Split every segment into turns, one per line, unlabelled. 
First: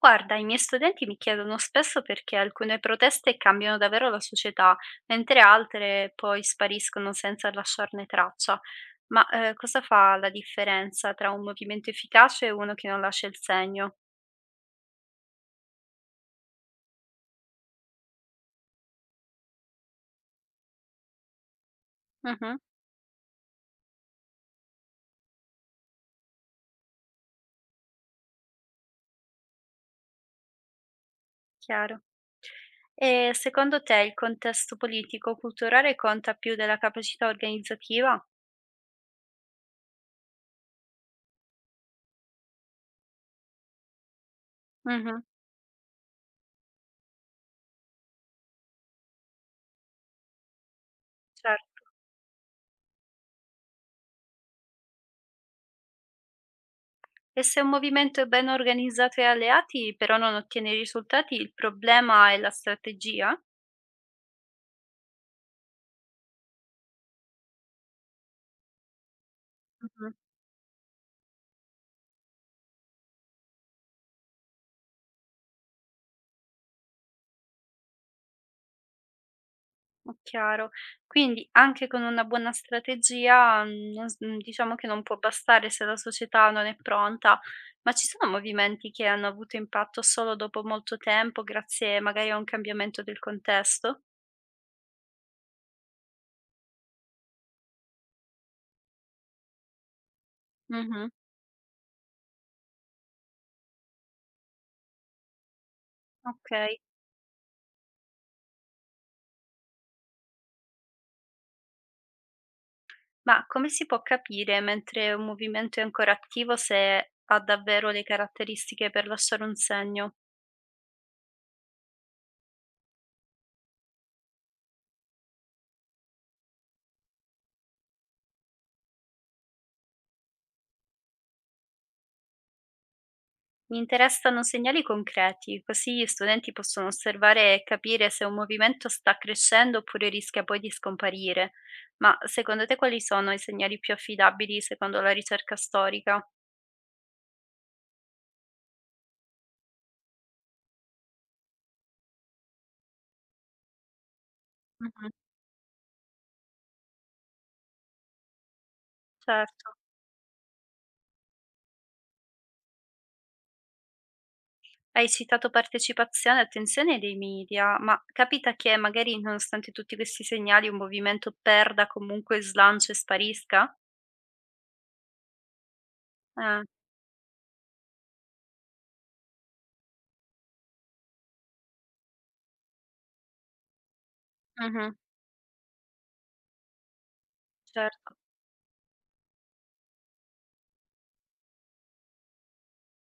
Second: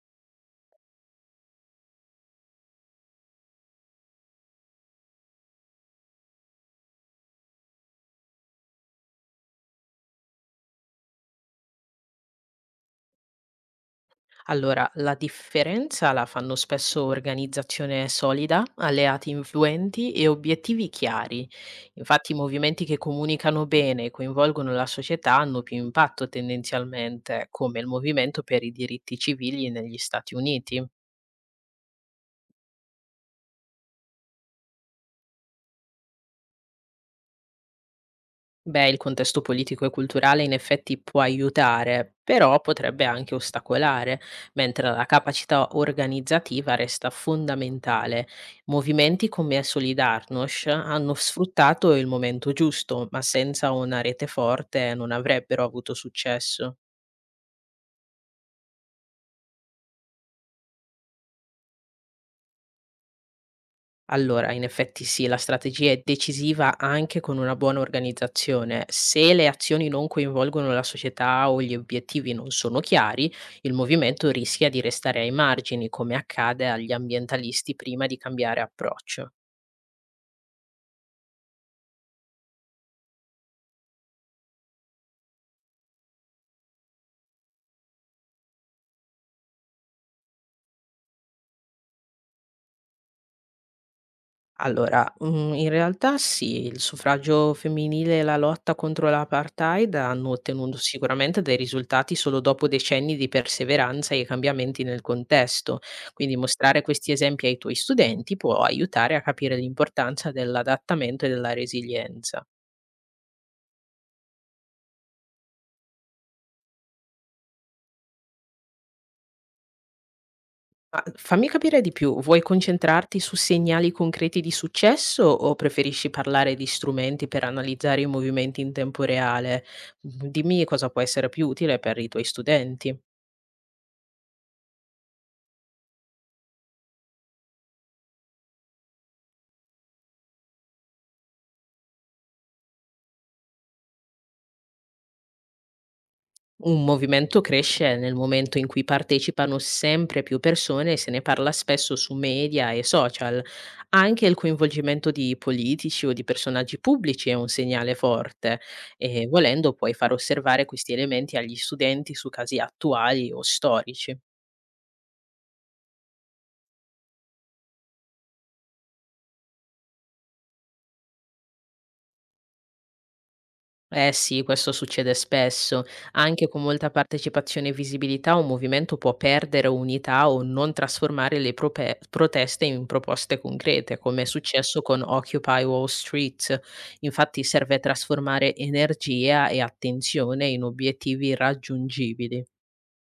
Guarda, i miei studenti mi chiedono spesso perché alcune proteste cambiano davvero la società, mentre altre poi spariscono senza lasciarne traccia. Ma cosa fa la differenza tra un movimento efficace e uno che non lascia il segno?
Allora, la differenza la fanno spesso organizzazione solida, alleati influenti e obiettivi chiari. Infatti,
Mhm,
movimenti che comunicano bene e coinvolgono la società hanno più impatto tendenzialmente, come il movimento per i diritti civili negli Stati Uniti.
chiaro. E secondo te il contesto politico-culturale conta più della capacità organizzativa?
Beh, il contesto politico e culturale in effetti può aiutare, però potrebbe anche ostacolare, mentre la
Mhm,
capacità organizzativa resta fondamentale. Movimenti come Solidarnosc hanno
certo.
sfruttato il momento giusto, ma senza una rete forte non avrebbero avuto successo.
E se un movimento è ben organizzato e alleati, però non ottiene risultati, il problema è la strategia?
Allora, in effetti sì, la strategia è decisiva anche con una buona organizzazione. Se le azioni non
Mhm.
coinvolgono la società o gli obiettivi non sono chiari, il movimento rischia di restare ai margini, come accade agli ambientalisti prima di cambiare approccio.
Oh, chiaro. Quindi anche con una buona strategia, mhmm, non s mhmm, diciamo che non può bastare se la società non è pronta, ma ci sono movimenti che hanno avuto impatto solo dopo molto tempo, grazie magari a un cambiamento del contesto?
Allora, in realtà sì, il suffragio femminile e la lotta contro l'apartheid hanno ottenuto
Mh-mh,
sicuramente dei risultati solo dopo decenni di perseveranza e cambiamenti nel contesto. Quindi
okay.
mostrare questi esempi ai tuoi studenti può aiutare a capire l'importanza dell'adattamento e della resilienza.
Ma come si può capire mentre un movimento è ancora attivo se ha davvero le caratteristiche per lasciare un segno?
Ma fammi capire di più, vuoi concentrarti su segnali concreti di successo o preferisci parlare di strumenti per analizzare i movimenti in tempo reale? Dimmi cosa può essere più utile per i tuoi studenti.
Mi interessano segnali concreti, così gli studenti possono osservare e capire se un movimento sta crescendo oppure rischia poi di scomparire. Ma secondo te quali sono i segnali più affidabili secondo la ricerca storica?
Un movimento cresce nel momento in cui partecipano sempre più persone e se ne parla spesso su media e social. Anche il coinvolgimento
Mhm.
di politici o di personaggi pubblici è un segnale forte e volendo
Certo.
puoi far osservare questi elementi agli studenti su casi attuali o storici.
Hai citato partecipazione e attenzione dei media, ma capita che magari nonostante tutti questi segnali un movimento perda comunque slancio e sparisca?
Eh sì, questo succede spesso. Anche con
Eh,
molta partecipazione e visibilità un movimento può perdere unità o non trasformare proteste in proposte concrete, come è successo
mhm,
con Occupy Wall Street. Infatti serve
certo.
trasformare energia e attenzione in obiettivi raggiungibili.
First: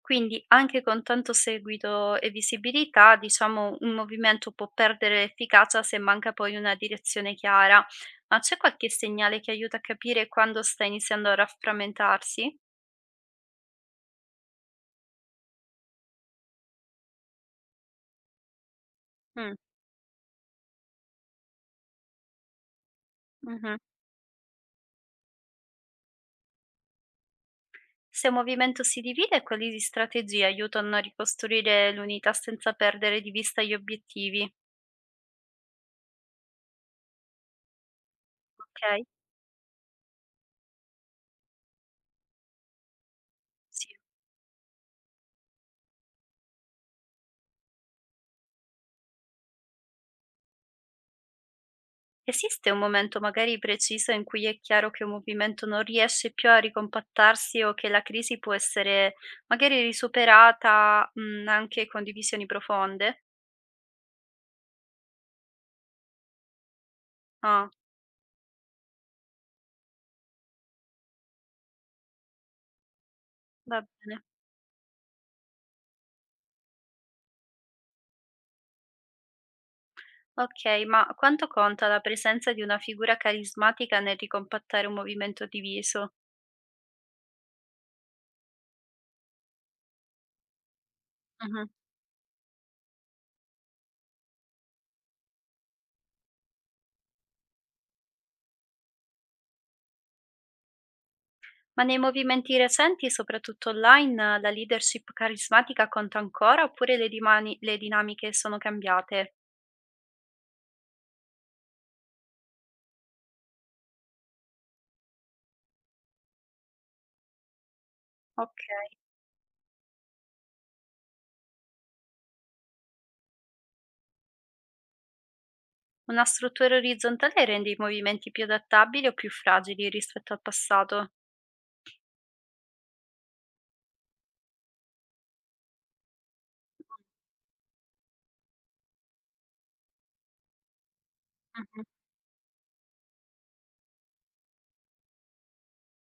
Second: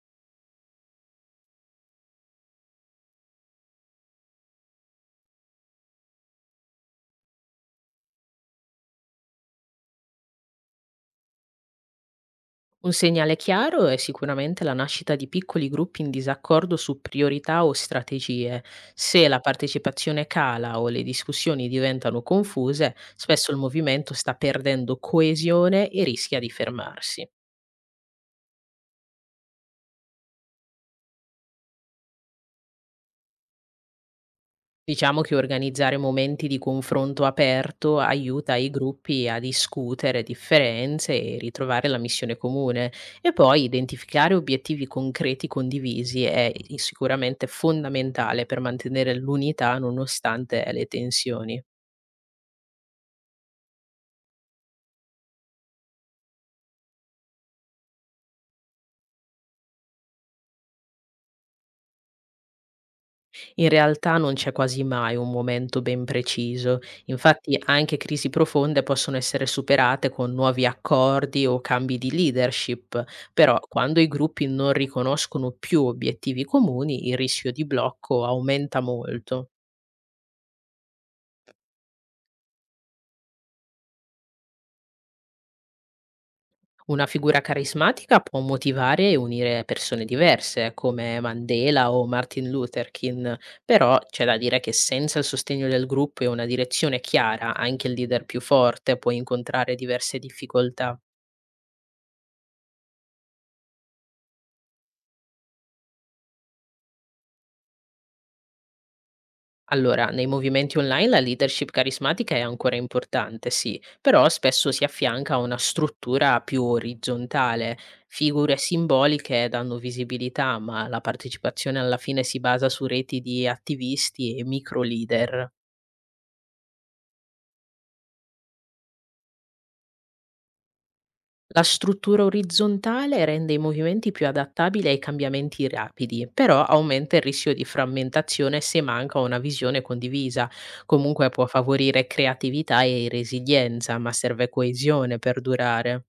Quindi anche con tanto seguito e visibilità, diciamo, un movimento può perdere efficacia se manca poi una direzione chiara. Ma c'è qualche segnale che aiuta a capire quando sta iniziando a rafframentarsi?
Un segnale chiaro è sicuramente la nascita di piccoli gruppi in disaccordo su priorità o strategie. Se la
Mm,
partecipazione cala o le discussioni diventano confuse, spesso il
mhm.
movimento sta perdendo coesione e rischia di fermarsi.
Se un movimento si divide, quali strategie aiutano a ricostruire l'unità senza perdere di vista gli obiettivi?
Diciamo che organizzare momenti di confronto aperto aiuta i
Ok,
gruppi a discutere differenze e ritrovare la missione comune e poi
sì.
identificare obiettivi concreti condivisi è sicuramente fondamentale per mantenere l'unità nonostante le tensioni.
Esiste un momento magari preciso in cui è chiaro che un movimento non riesce più a ricompattarsi o che la crisi può essere magari risuperata, anche con divisioni profonde?
In realtà non c'è quasi mai un momento ben preciso, infatti
Ah,
anche crisi profonde possono essere superate con nuovi accordi o cambi di leadership, però
va
quando i
bene.
gruppi non riconoscono più obiettivi comuni il rischio di blocco aumenta molto.
Okay, ma quanto conta la presenza di una figura carismatica nel ricompattare un movimento diviso?
Una figura carismatica può motivare e unire persone diverse, come
Mh-mh.
Mandela o Martin Luther King, però c'è da dire che senza il sostegno del gruppo e una direzione chiara, anche il leader più forte può incontrare diverse difficoltà.
Ma nei movimenti recenti, soprattutto online, la leadership carismatica conta ancora oppure le dinamiche sono cambiate?
Allora, nei movimenti online la leadership carismatica è ancora importante, sì, però spesso si affianca a una struttura più orizzontale. Figure
Okay.
simboliche danno visibilità, ma la partecipazione alla fine si basa su reti di attivisti e micro leader.
Una struttura orizzontale rende i movimenti più adattabili o più fragili rispetto al passato?
La struttura orizzontale rende i movimenti più adattabili ai cambiamenti rapidi, però aumenta il rischio di frammentazione se manca una visione condivisa. Comunque può
Mhm.
favorire creatività e resilienza, ma serve coesione per durare.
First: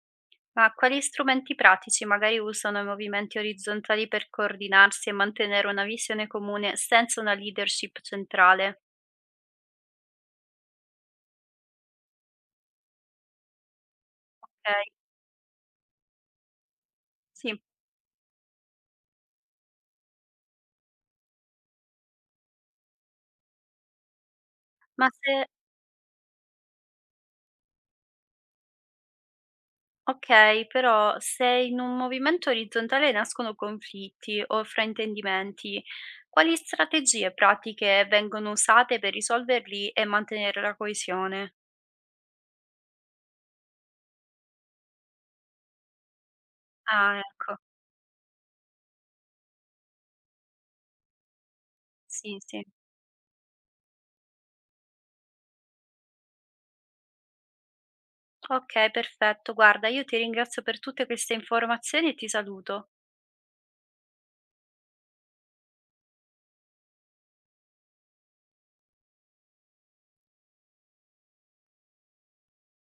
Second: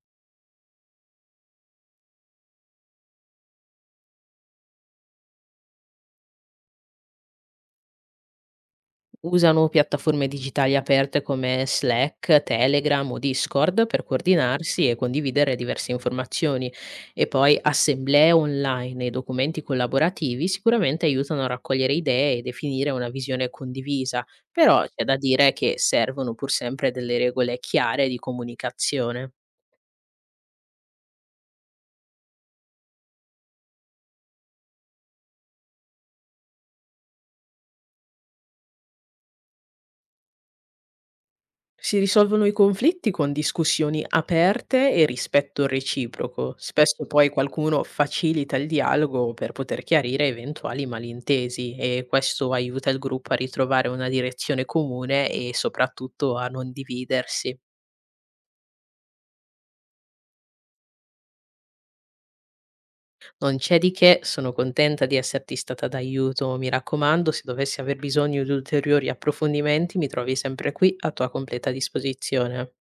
Ma quali strumenti pratici magari usano i movimenti orizzontali per coordinarsi e mantenere una visione comune senza una leadership centrale?
Usano piattaforme digitali aperte come Slack, Telegram o Discord per coordinarsi e
Ok,
condividere diverse informazioni e poi
sì.
assemblee online e documenti collaborativi sicuramente aiutano a raccogliere idee e definire una visione condivisa, però c'è
Ma
da
se,
dire che servono pur sempre delle regole chiare di comunicazione.
ok, però se in un movimento orizzontale nascono conflitti o fraintendimenti, quali strategie pratiche vengono usate per risolverli e mantenere la coesione?
Si risolvono i conflitti con discussioni aperte e rispetto reciproco. Spesso
Ah,
poi
ecco.
qualcuno facilita il dialogo per poter chiarire eventuali malintesi e
Sì,
questo
sì.
aiuta il gruppo a ritrovare una direzione comune e soprattutto a non dividersi.
Okay, perfetto. Guarda, io ti ringrazio per tutte queste informazioni e ti saluto.
Non c'è di che, sono contenta di esserti stata d'aiuto. Mi raccomando, se dovessi aver bisogno di ulteriori approfondimenti, mi trovi sempre qui a tua completa disposizione.